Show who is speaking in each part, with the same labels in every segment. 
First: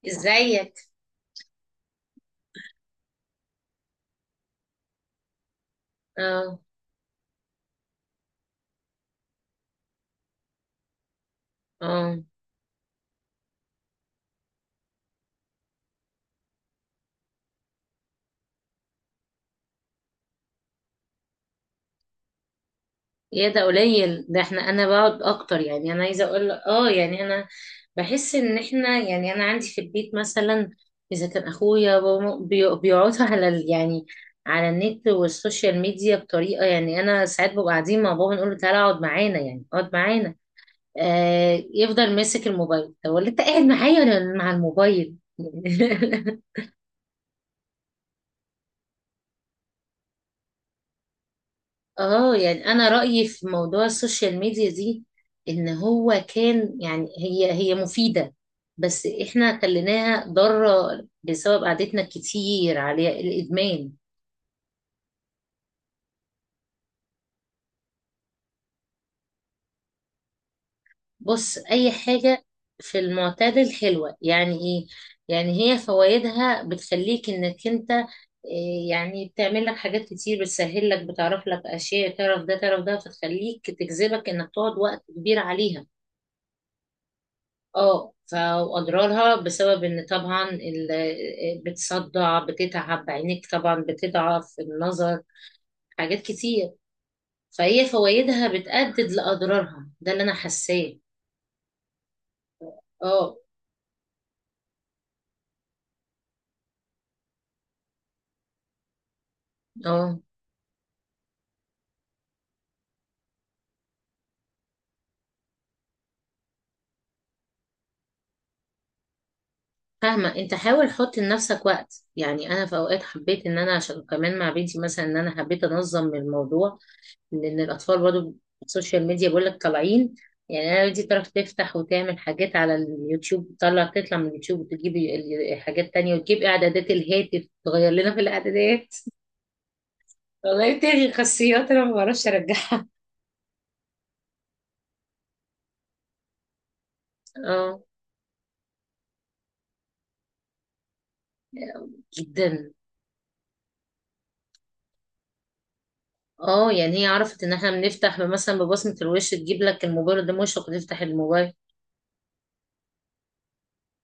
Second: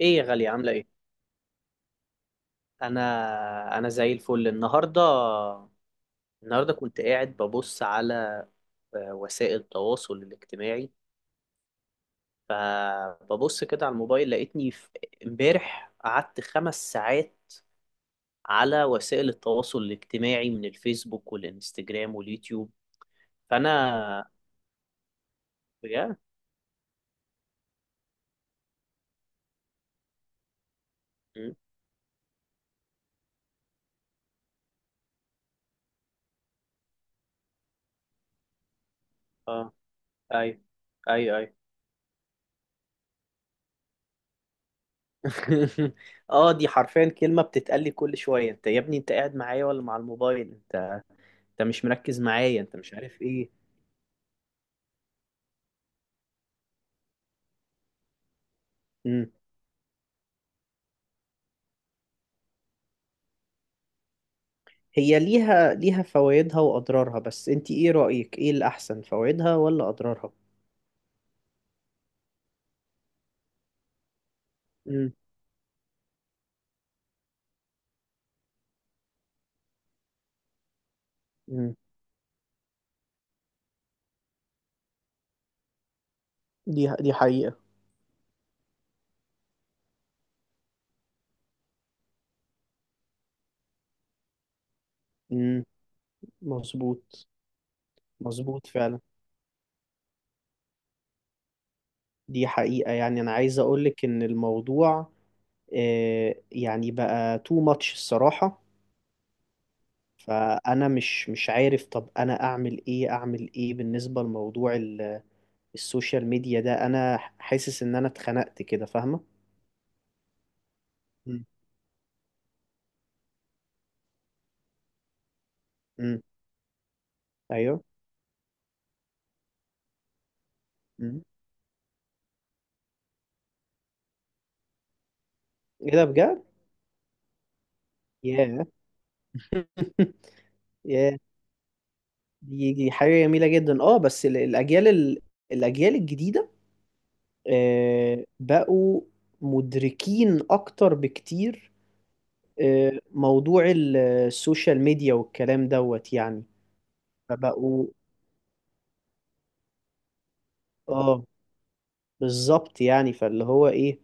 Speaker 1: ايه يا غالية، عاملة
Speaker 2: ازيك؟
Speaker 1: ايه؟ انا زي الفل. النهاردة
Speaker 2: اه
Speaker 1: النهاردة كنت قاعد ببص على وسائل التواصل الاجتماعي.
Speaker 2: اه
Speaker 1: فببص كده على الموبايل، لقيتني امبارح قعدت 5 ساعات على وسائل التواصل الاجتماعي، من الفيسبوك والانستجرام واليوتيوب.
Speaker 2: يا ده
Speaker 1: فانا
Speaker 2: قليل، ده انا بقعد اكتر. يعني انا
Speaker 1: بجد.
Speaker 2: عايزه اقول لك، يعني انا بحس ان احنا يعني انا عندي في البيت مثلا، اذا كان
Speaker 1: مم.
Speaker 2: اخويا بابا بيقعدوا على على النت والسوشيال ميديا بطريقه، يعني انا ساعات ببقى قاعدين مع بابا نقول له تعالى اقعد معانا، يعني
Speaker 1: اه،
Speaker 2: اقعد معانا.
Speaker 1: ايوه ايوه ايوه.
Speaker 2: آه، يفضل ماسك الموبايل. طب ولا انت قاعد معايا ولا مع الموبايل؟
Speaker 1: اه، دي حرفيا كلمة بتتقال لي كل شوية: انت يا ابني، انت قاعد معايا ولا مع الموبايل؟ انت مش مركز
Speaker 2: اه
Speaker 1: معايا،
Speaker 2: يعني
Speaker 1: انت
Speaker 2: انا
Speaker 1: مش عارف
Speaker 2: رأيي في
Speaker 1: ايه.
Speaker 2: موضوع السوشيال ميديا دي ان هو كان، يعني هي مفيدة، بس
Speaker 1: امم.
Speaker 2: احنا خليناها ضارة بسبب قعدتنا كتير عليها، الادمان.
Speaker 1: هي ليها فوائدها واضرارها، بس انت ايه رأيك، ايه الاحسن، فوائدها ولا اضرارها؟
Speaker 2: بص، اي حاجة في المعتدل حلوة. يعني ايه؟
Speaker 1: امم
Speaker 2: يعني هي فوائدها بتخليك انك انت إيه، يعني بتعمل لك حاجات كتير، بتسهل لك، بتعرف لك
Speaker 1: امم.
Speaker 2: اشياء، تعرف ده تعرف ده، فتخليك تجذبك انك تقعد وقت كبير عليها.
Speaker 1: دي حقيقة.
Speaker 2: اه فاضرارها بسبب ان طبعا بتصدع، بتتعب عينيك، طبعا بتضعف النظر،
Speaker 1: امم.
Speaker 2: حاجات كتير.
Speaker 1: مظبوط.
Speaker 2: فهي فوائدها
Speaker 1: مظبوط فعلا.
Speaker 2: بتأدد لأضرارها، ده اللي انا حاساه.
Speaker 1: دي حقيقة. يعني انا
Speaker 2: اه
Speaker 1: عايز اقولك ان الموضوع يعني بقى تو ماتش الصراحة.
Speaker 2: اه
Speaker 1: فانا مش عارف، طب انا اعمل ايه؟ اعمل ايه بالنسبة لموضوع السوشيال ميديا ده؟ انا حاسس ان انا اتخنقت كده، فاهمة؟
Speaker 2: فاهمة، انت حاول حط
Speaker 1: امم
Speaker 2: لنفسك وقت. يعني انا في اوقات حبيت ان انا عشان كمان مع بنتي مثلا، ان انا حبيت انظم
Speaker 1: امم.
Speaker 2: الموضوع، لان
Speaker 1: ايوه.
Speaker 2: الاطفال برضو السوشيال ميديا بيقول لك طالعين. يعني انا دي
Speaker 1: مم.
Speaker 2: تعرف تفتح وتعمل حاجات على اليوتيوب، تطلع من اليوتيوب وتجيب
Speaker 1: ايه
Speaker 2: حاجات
Speaker 1: ده
Speaker 2: تانية، وتجيب
Speaker 1: بجد!
Speaker 2: اعدادات الهاتف تغير لنا في
Speaker 1: ياه.
Speaker 2: الاعدادات. والله تلغي
Speaker 1: ياه.
Speaker 2: خاصيات انا ما بعرفش
Speaker 1: دي
Speaker 2: ارجعها.
Speaker 1: دي حاجة جميلة جدا. اه، بس الأجيال الأجيال الجديدة
Speaker 2: اه،
Speaker 1: بقوا مدركين أكتر بكتير.
Speaker 2: جدا.
Speaker 1: موضوع السوشيال ميديا والكلام دوت يعني.
Speaker 2: اه، يعني هي عرفت ان احنا
Speaker 1: فبقوا.
Speaker 2: بنفتح مثلا ببصمة الوش، تجيب لك الموبايل ده مشرق وتفتح
Speaker 1: اه
Speaker 2: الموبايل.
Speaker 1: بالظبط، يعني فاللي هو ايه،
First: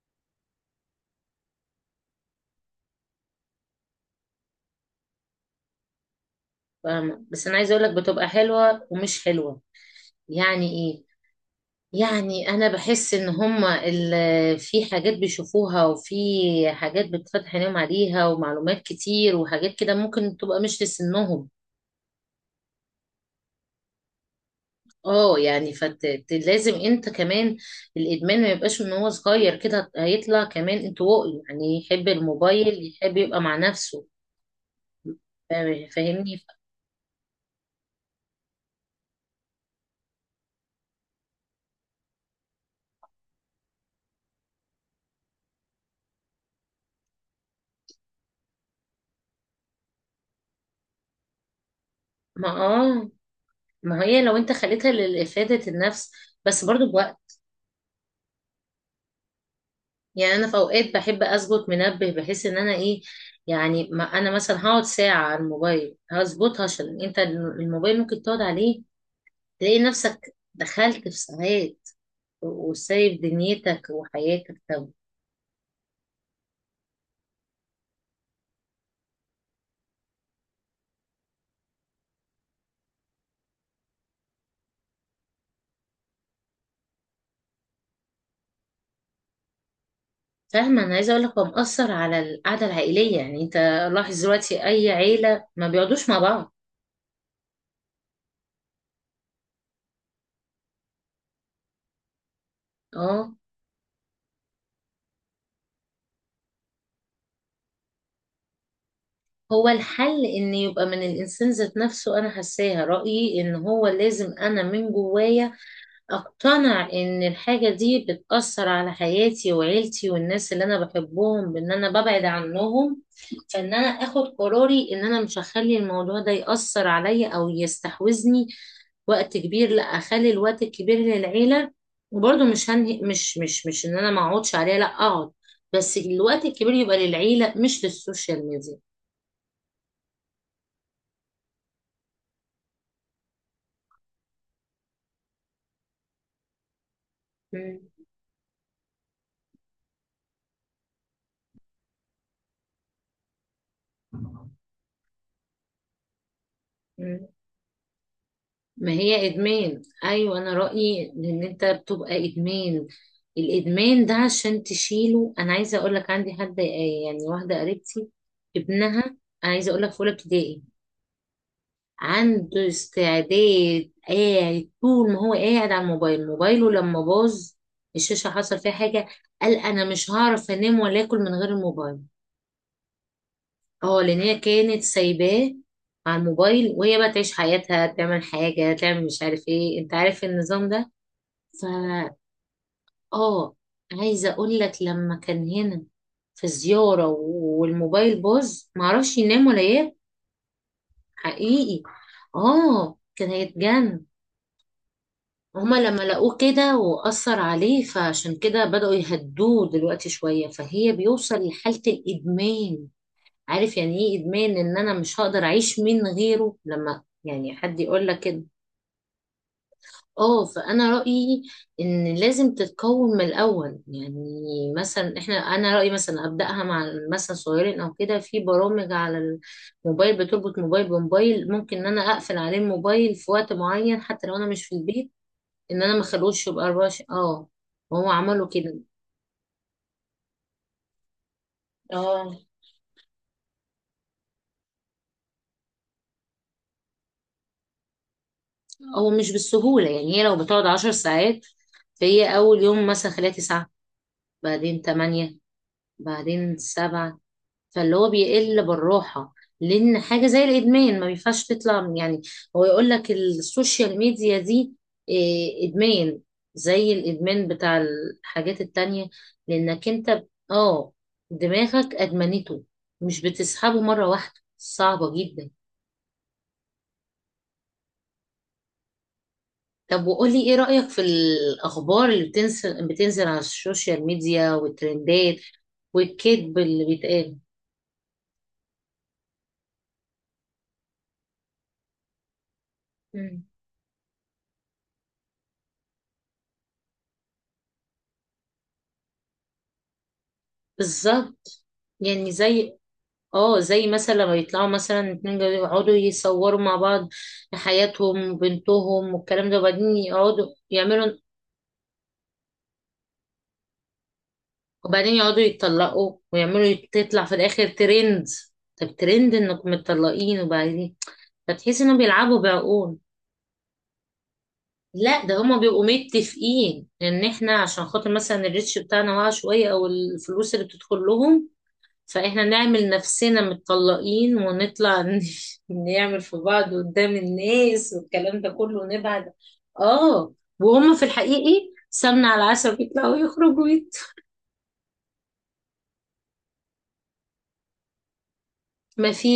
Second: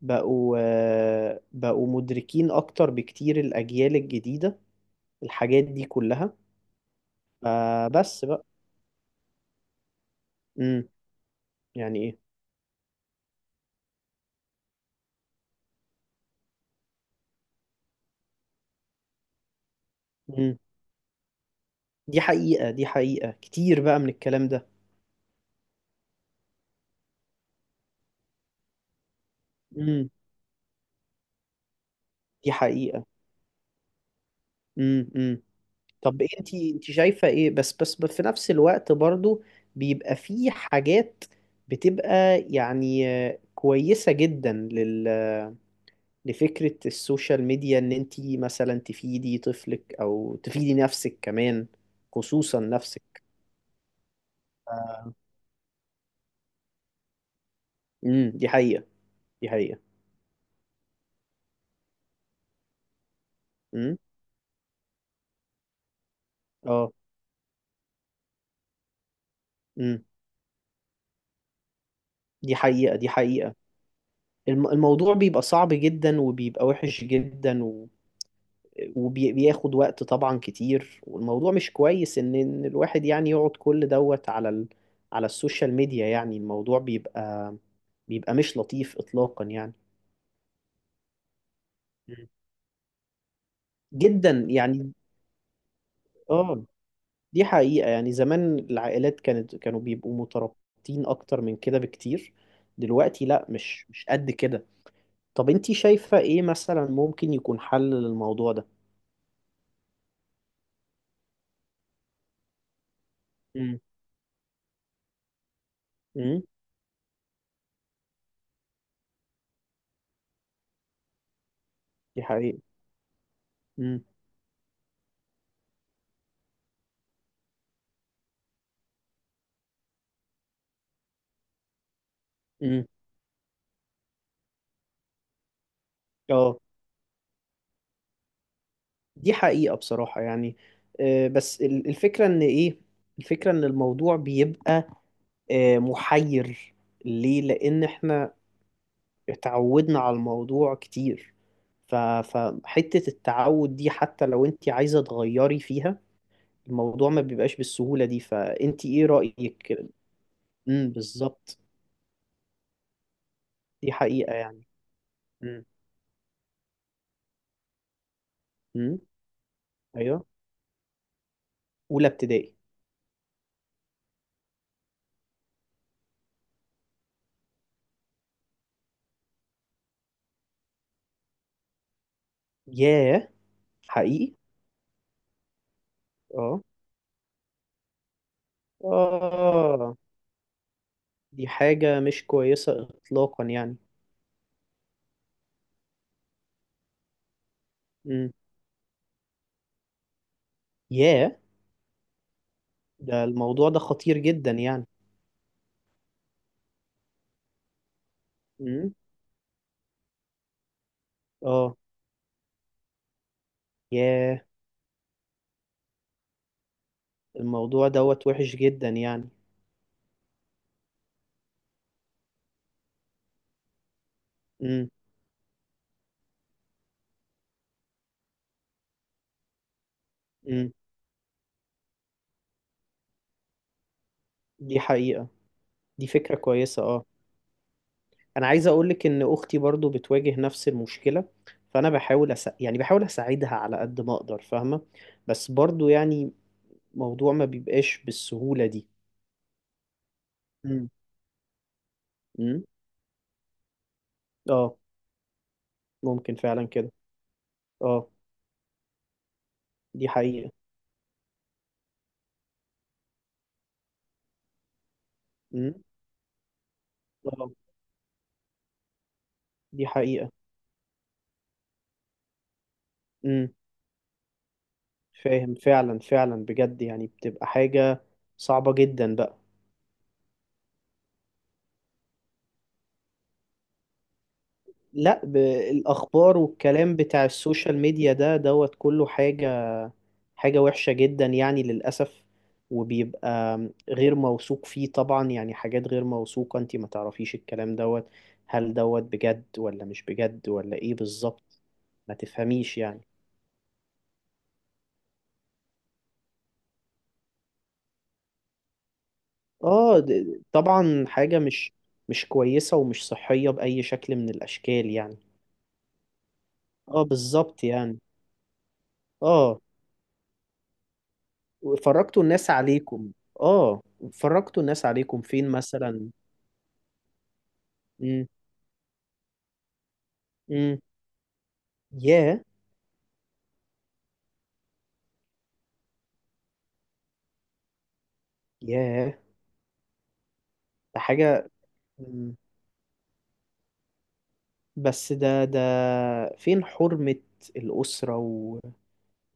Speaker 1: بقوا مدركين أكتر بكتير، الأجيال الجديدة، الحاجات دي كلها.
Speaker 2: فاهمة، بس انا عايزه اقول لك
Speaker 1: فبس
Speaker 2: بتبقى
Speaker 1: بقى.
Speaker 2: حلوة ومش حلوة. يعني
Speaker 1: امم.
Speaker 2: ايه؟
Speaker 1: يعني
Speaker 2: يعني انا بحس ان هما في حاجات بيشوفوها، وفي حاجات بتفتح عينيهم عليها، ومعلومات كتير، وحاجات كده ممكن
Speaker 1: ايه.
Speaker 2: تبقى مش لسنهم.
Speaker 1: دي حقيقة، دي حقيقة. كتير بقى من الكلام ده.
Speaker 2: اه، يعني فلازم انت كمان الادمان ما يبقاش من هو صغير كده،
Speaker 1: امم.
Speaker 2: هيطلع كمان انطوائي، يعني يحب
Speaker 1: دي
Speaker 2: الموبايل
Speaker 1: حقيقة.
Speaker 2: يحب يبقى مع نفسه.
Speaker 1: امم.
Speaker 2: فاهم-
Speaker 1: طب
Speaker 2: فاهمني
Speaker 1: انت شايفة ايه؟ بس في نفس الوقت برضو بيبقى في حاجات بتبقى يعني كويسة جدا لفكرة السوشيال ميديا، ان انت مثلا تفيدي طفلك او تفيدي نفسك كمان،
Speaker 2: ما
Speaker 1: خصوصا
Speaker 2: اه
Speaker 1: نفسك.
Speaker 2: ما هي لو انت خليتها
Speaker 1: آه.
Speaker 2: لافاده النفس بس برضو بوقت.
Speaker 1: امم، دي حقيقة. دي حقيقة.
Speaker 2: يعني انا في اوقات بحب اظبط منبه بحيث ان انا ايه، يعني
Speaker 1: امم.
Speaker 2: ما انا مثلا هقعد ساعة على الموبايل هظبطها،
Speaker 1: اه.
Speaker 2: عشان انت الموبايل ممكن تقعد عليه تلاقي
Speaker 1: امم.
Speaker 2: نفسك دخلت في ساعات
Speaker 1: دي حقيقة. دي
Speaker 2: وسايب
Speaker 1: حقيقة.
Speaker 2: دنيتك وحياتك. طب
Speaker 1: الموضوع بيبقى صعب جدا، وبيبقى وحش جدا وبياخد وقت طبعا كتير، والموضوع مش كويس إن الواحد يعني يقعد كل دوت على على السوشيال ميديا. يعني الموضوع بيبقى مش لطيف اطلاقا يعني.
Speaker 2: فاهمة، انا عايزة اقول لك هو مأثر على
Speaker 1: مم.
Speaker 2: القعدة العائلية. يعني انت لاحظ
Speaker 1: جدا
Speaker 2: دلوقتي اي
Speaker 1: يعني.
Speaker 2: عيلة ما بيقعدوش مع بعض.
Speaker 1: اه دي حقيقة. يعني زمان العائلات كانوا بيبقوا مترابطين اكتر من كده بكتير، دلوقتي
Speaker 2: اه،
Speaker 1: لا، مش قد كده. طب انتي شايفة ايه مثلا ممكن يكون حل للموضوع ده؟
Speaker 2: هو الحل ان يبقى من الانسان ذات نفسه، انا حاساها رأيي ان
Speaker 1: مم.
Speaker 2: هو لازم انا من جوايا
Speaker 1: امم،
Speaker 2: اقتنع ان الحاجة دي بتأثر على حياتي وعيلتي والناس اللي انا بحبهم، بان انا
Speaker 1: دي
Speaker 2: ببعد
Speaker 1: حقيقة.
Speaker 2: عنهم. فان انا
Speaker 1: امم
Speaker 2: اخد قراري ان انا مش هخلي الموضوع ده يأثر عليا او يستحوذني وقت كبير، لا اخلي الوقت الكبير للعيلة. وبرضه مش
Speaker 1: امم.
Speaker 2: هنهي، مش ان انا ما اقعدش عليها، لا اقعد، بس الوقت
Speaker 1: اه
Speaker 2: الكبير يبقى للعيلة مش للسوشيال ميديا.
Speaker 1: دي حقيقة، بصراحة يعني بس الفكرة ان ايه، الفكرة ان الموضوع بيبقى محير، ليه؟
Speaker 2: مم.
Speaker 1: لان احنا اتعودنا على الموضوع كتير. فحتة التعود دي، حتى لو انت عايزة تغيري فيها، الموضوع ما
Speaker 2: مم.
Speaker 1: بيبقاش بالسهولة دي. فانت
Speaker 2: ما
Speaker 1: ايه
Speaker 2: هي ادمان.
Speaker 1: رأيك؟
Speaker 2: ايوه، انا
Speaker 1: امم،
Speaker 2: رايي ان
Speaker 1: بالظبط.
Speaker 2: انت بتبقى ادمان.
Speaker 1: دي
Speaker 2: الادمان ده
Speaker 1: حقيقة
Speaker 2: عشان
Speaker 1: يعني.
Speaker 2: تشيله، انا
Speaker 1: امم
Speaker 2: عايزه اقول لك عندي حد، يعني واحده قريبتي،
Speaker 1: امم.
Speaker 2: ابنها، انا عايزه اقول لك في اولى
Speaker 1: ايوه.
Speaker 2: ابتدائي،
Speaker 1: اولى ابتدائي.
Speaker 2: عنده استعداد قاعد طول ما هو قاعد على الموبايل. موبايله لما باظ، الشاشه حصل فيها حاجه، قال انا مش هعرف انام ولا اكل من غير الموبايل.
Speaker 1: ياه.
Speaker 2: اه، لان
Speaker 1: حقيقي.
Speaker 2: هي كانت سايباه على
Speaker 1: اه.
Speaker 2: الموبايل وهي بقى تعيش حياتها، تعمل حاجه تعمل مش عارف ايه، انت
Speaker 1: اه،
Speaker 2: عارف النظام ده.
Speaker 1: دي
Speaker 2: ف
Speaker 1: حاجة مش كويسة إطلاقا
Speaker 2: اه
Speaker 1: يعني.
Speaker 2: عايزه اقول لك لما كان هنا في زياره والموبايل
Speaker 1: امم.
Speaker 2: باظ، معرفش ينام ولا ياكل.
Speaker 1: ياه.
Speaker 2: حقيقي، اه
Speaker 1: ده
Speaker 2: كان
Speaker 1: الموضوع ده
Speaker 2: هيتجنن.
Speaker 1: خطير جدا يعني.
Speaker 2: هما لما لقوه كده وأثر عليه فعشان كده بدأوا
Speaker 1: امم.
Speaker 2: يهدوه دلوقتي شوية، فهي بيوصل
Speaker 1: اه.
Speaker 2: لحالة الإدمان. عارف يعني إيه
Speaker 1: ياه.
Speaker 2: إدمان؟ إن أنا مش هقدر أعيش من غيره، لما يعني حد
Speaker 1: الموضوع
Speaker 2: يقول لك
Speaker 1: دوت
Speaker 2: كده.
Speaker 1: وحش جدا يعني.
Speaker 2: اه، فانا رايي ان لازم تتكون من الاول. يعني
Speaker 1: امم
Speaker 2: مثلا احنا انا رايي مثلا ابداها مع مثلا صغيرين او كده، في برامج على الموبايل بتربط
Speaker 1: امم،
Speaker 2: موبايل بموبايل، ممكن ان انا اقفل عليه الموبايل في وقت معين حتى لو انا مش في
Speaker 1: دي
Speaker 2: البيت،
Speaker 1: حقيقة.
Speaker 2: ان انا ما
Speaker 1: دي فكرة
Speaker 2: اخلوش يبقى
Speaker 1: كويسة، اه.
Speaker 2: 24. اه، هو
Speaker 1: أنا
Speaker 2: عملوا
Speaker 1: عايز
Speaker 2: كده.
Speaker 1: أقولك إن أختي برضو بتواجه نفس المشكلة، فأنا بحاول
Speaker 2: اه،
Speaker 1: يعني بحاول أساعدها على قد ما أقدر، فاهمة؟ بس برضو يعني موضوع ما بيبقاش بالسهولة دي.
Speaker 2: هو مش بالسهوله، يعني هي لو بتقعد
Speaker 1: امم
Speaker 2: 10 ساعات فهي اول
Speaker 1: امم.
Speaker 2: يوم مثلا خليها 9،
Speaker 1: اه.
Speaker 2: بعدين 8،
Speaker 1: ممكن
Speaker 2: بعدين
Speaker 1: فعلا كده.
Speaker 2: 7، فاللي هو
Speaker 1: اه،
Speaker 2: بيقل بالراحة. لأن
Speaker 1: دي
Speaker 2: حاجة زي
Speaker 1: حقيقة.
Speaker 2: الإدمان ما ينفعش تطلع يعني، هو يقول لك السوشيال ميديا دي إيه،
Speaker 1: امم.
Speaker 2: إدمان زي الإدمان
Speaker 1: اه،
Speaker 2: بتاع الحاجات التانية،
Speaker 1: دي
Speaker 2: لأنك أنت
Speaker 1: حقيقة.
Speaker 2: دماغك أدمنته، مش
Speaker 1: امم.
Speaker 2: بتسحبه مرة واحدة، صعبة جدا.
Speaker 1: فاهم، فعلا فعلا، بجد يعني، بتبقى حاجة صعبة جدا بقى.
Speaker 2: طب وقولي إيه رأيك في الأخبار اللي بتنزل على السوشيال ميديا
Speaker 1: لا
Speaker 2: والترندات
Speaker 1: الأخبار
Speaker 2: والكذب اللي
Speaker 1: والكلام بتاع
Speaker 2: بيتقال؟
Speaker 1: السوشيال ميديا ده دوت كله حاجة وحشة جدا يعني للأسف،
Speaker 2: مم.
Speaker 1: وبيبقى غير موثوق فيه طبعا، يعني حاجات غير موثوقة. انتي ما تعرفيش الكلام دوت، هل دوت بجد ولا مش بجد ولا ايه بالظبط.
Speaker 2: بالظبط.
Speaker 1: ما
Speaker 2: يعني زي،
Speaker 1: تفهميش يعني.
Speaker 2: اه، زي مثلا لما يطلعوا مثلا اتنين يقعدوا يصوروا مع بعض حياتهم وبنتهم والكلام ده، وبعدين
Speaker 1: اه
Speaker 2: يقعدوا
Speaker 1: طبعا،
Speaker 2: يعملوا،
Speaker 1: حاجة مش كويسة ومش صحية بأي شكل من الأشكال
Speaker 2: وبعدين
Speaker 1: يعني.
Speaker 2: يقعدوا يتطلقوا ويعملوا
Speaker 1: اه
Speaker 2: تطلع في
Speaker 1: بالظبط
Speaker 2: الاخر
Speaker 1: يعني.
Speaker 2: ترند. طب ترند
Speaker 1: اه،
Speaker 2: انكم متطلقين؟ وبعدين فتحس انهم
Speaker 1: فرجتوا
Speaker 2: بيلعبوا
Speaker 1: الناس
Speaker 2: بعقول.
Speaker 1: عليكم. اه. فرجتوا الناس عليكم
Speaker 2: لا، ده
Speaker 1: فين
Speaker 2: هما بيبقوا
Speaker 1: مثلا؟
Speaker 2: متفقين ان احنا عشان خاطر
Speaker 1: امم
Speaker 2: مثلا الريتش بتاعنا واقع شوية او الفلوس اللي
Speaker 1: امم.
Speaker 2: بتدخل لهم،
Speaker 1: ياه.
Speaker 2: فاحنا نعمل نفسنا متطلقين ونطلع نعمل في بعض قدام الناس والكلام ده كله
Speaker 1: ياه.
Speaker 2: ونبعد. اه، وهم
Speaker 1: ده
Speaker 2: في
Speaker 1: حاجة.
Speaker 2: الحقيقي سمنة
Speaker 1: مم.
Speaker 2: على العسل، بيطلعوا يخرجوا ويت
Speaker 1: بس ده فين حرمة الأسرة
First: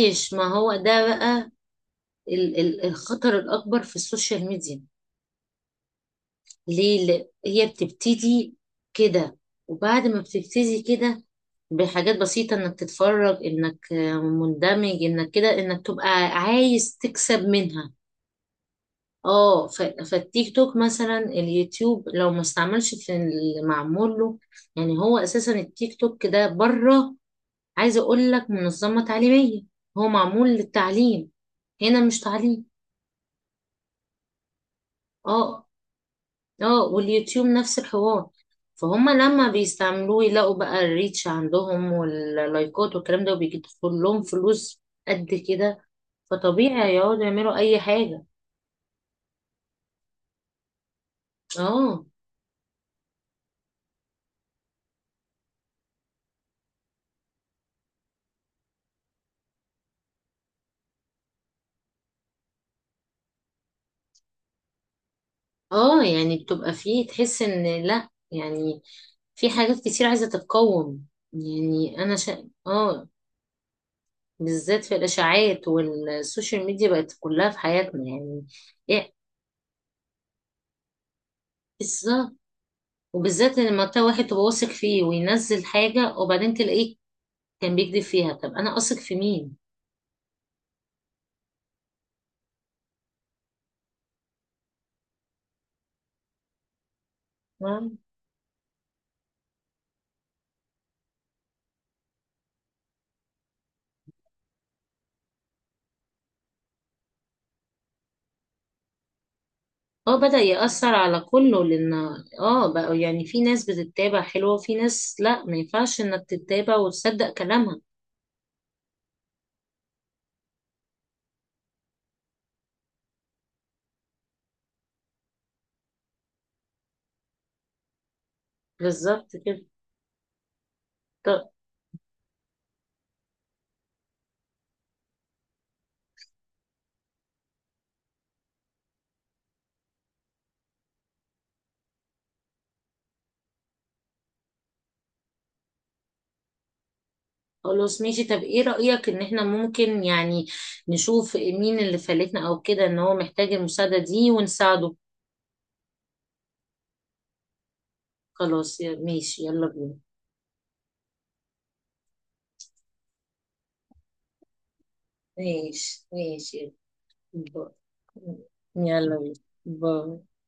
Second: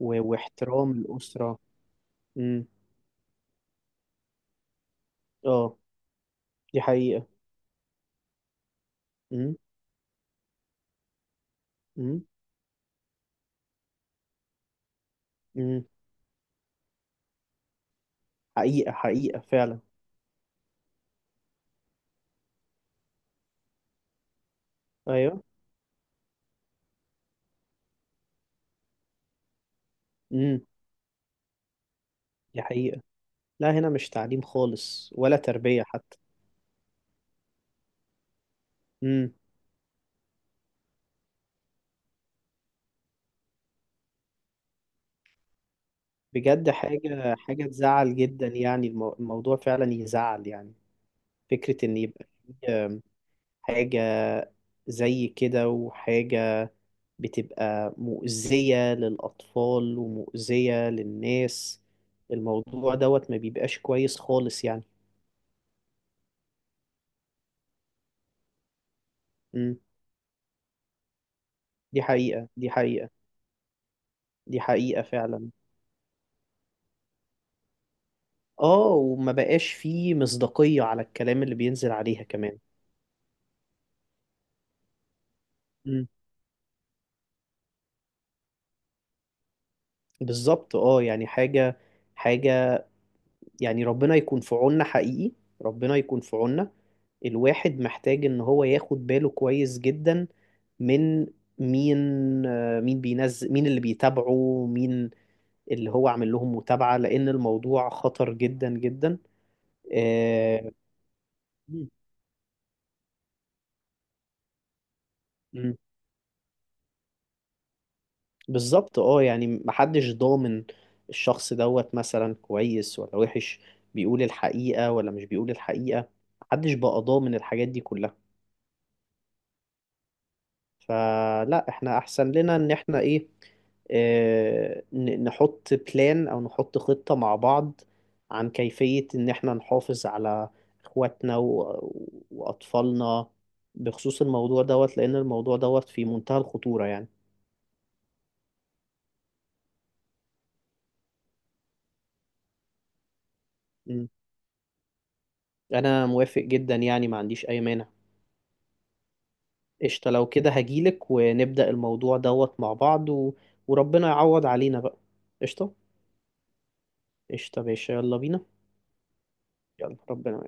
Speaker 2: ما هو
Speaker 1: واحترام
Speaker 2: ده بقى
Speaker 1: الأسرة. امم.
Speaker 2: الخطر الأكبر في السوشيال ميديا.
Speaker 1: اه دي
Speaker 2: ليه؟
Speaker 1: حقيقة.
Speaker 2: هي بتبتدي كده،
Speaker 1: امم
Speaker 2: وبعد ما بتبتدي كده بحاجات
Speaker 1: امم
Speaker 2: بسيطة، انك تتفرج، انك مندمج، انك كده
Speaker 1: امم.
Speaker 2: انك تبقى عايز تكسب منها.
Speaker 1: حقيقة حقيقة
Speaker 2: اه،
Speaker 1: فعلا.
Speaker 2: فالتيك توك مثلا، اليوتيوب، لو ما استعملش في اللي معمول له، يعني هو
Speaker 1: ايوه.
Speaker 2: اساسا التيك توك ده بره، عايزه اقول لك، منظمه تعليميه، هو معمول
Speaker 1: امم،
Speaker 2: للتعليم. هنا مش
Speaker 1: دي
Speaker 2: تعليم.
Speaker 1: حقيقة. لا، هنا مش تعليم خالص ولا
Speaker 2: اه
Speaker 1: تربية حتى.
Speaker 2: اه، واليوتيوب نفس الحوار. فهم
Speaker 1: مم.
Speaker 2: لما بيستعملوه يلاقوا بقى الريتش عندهم واللايكات والكلام ده وبيدخل لهم فلوس قد كده،
Speaker 1: بجد،
Speaker 2: فطبيعي يقعدوا
Speaker 1: حاجة
Speaker 2: يعملوا
Speaker 1: حاجة
Speaker 2: اي
Speaker 1: تزعل
Speaker 2: حاجه.
Speaker 1: جدا يعني. الموضوع فعلا يزعل يعني. فكرة إن
Speaker 2: اه،
Speaker 1: يبقى في حاجة زي كده، وحاجة بتبقى مؤذية للأطفال ومؤذية للناس. الموضوع دوت ما بيبقاش كويس خالص يعني.
Speaker 2: اه يعني بتبقى فيه، تحس ان لا يعني في
Speaker 1: مم.
Speaker 2: حاجات كتير عايزة تتقوم. يعني
Speaker 1: دي
Speaker 2: أنا
Speaker 1: حقيقة،
Speaker 2: شا...
Speaker 1: دي
Speaker 2: آه
Speaker 1: حقيقة. دي
Speaker 2: بالذات في
Speaker 1: حقيقة فعلا.
Speaker 2: الإشاعات، والسوشيال ميديا بقت كلها في حياتنا يعني.
Speaker 1: آه،
Speaker 2: إيه،
Speaker 1: وما بقاش فيه مصداقية على الكلام اللي بينزل عليها
Speaker 2: بالظبط.
Speaker 1: كمان.
Speaker 2: وبالذات لما تلاقي واحد تبقى واثق فيه وينزل
Speaker 1: مم.
Speaker 2: حاجة وبعدين تلاقيه كان بيكذب فيها، طب أنا أثق في مين؟
Speaker 1: بالظبط. يعني حاجة يعني ربنا يكون في عوننا حقيقي. ربنا يكون في عوننا. الواحد
Speaker 2: مم.
Speaker 1: محتاج ان هو ياخد باله كويس جدا من مين. مين بينزل، مين اللي بيتابعه، مين اللي هو عامل لهم متابعة، لان الموضوع خطر جدا جدا.
Speaker 2: اه، بدأ
Speaker 1: آه.
Speaker 2: يأثر على كله.
Speaker 1: مم.
Speaker 2: لأن اه، بقى يعني في ناس بتتابع حلوة وفي ناس لا، ما
Speaker 1: مم.
Speaker 2: ينفعش إنك تتابع وتصدق كلامها.
Speaker 1: بالظبط. اه يعني محدش ضامن الشخص دوت مثلا كويس ولا وحش، بيقول الحقيقة ولا مش بيقول الحقيقة. محدش بقى ضامن الحاجات دي كلها.
Speaker 2: بالظبط كده.
Speaker 1: فلا، احنا احسن لنا ان احنا ايه، نحط بلان او نحط خطة مع بعض، عن كيفية ان احنا نحافظ على اخواتنا واطفالنا، بخصوص الموضوع دوت، لان الموضوع دوت في منتهى الخطورة يعني.
Speaker 2: خلاص ماشي. طب ايه رأيك ان احنا ممكن يعني نشوف مين اللي فلتنا او كده ان هو محتاج المساعدة
Speaker 1: مم.
Speaker 2: دي ونساعده؟
Speaker 1: انا موافق جدا يعني، ما عنديش اي مانع.
Speaker 2: خلاص، ماشي، يلا بينا.
Speaker 1: قشطة، لو كده هجيلك ونبدأ الموضوع دوت مع بعض وربنا يعوض علينا بقى. قشطة.
Speaker 2: ماشي ماشي.
Speaker 1: قشطة يا
Speaker 2: يلا
Speaker 1: باشا، يلا
Speaker 2: بينا.
Speaker 1: بينا.
Speaker 2: باي. يلا بينا.
Speaker 1: يلا
Speaker 2: باي.
Speaker 1: ربنا.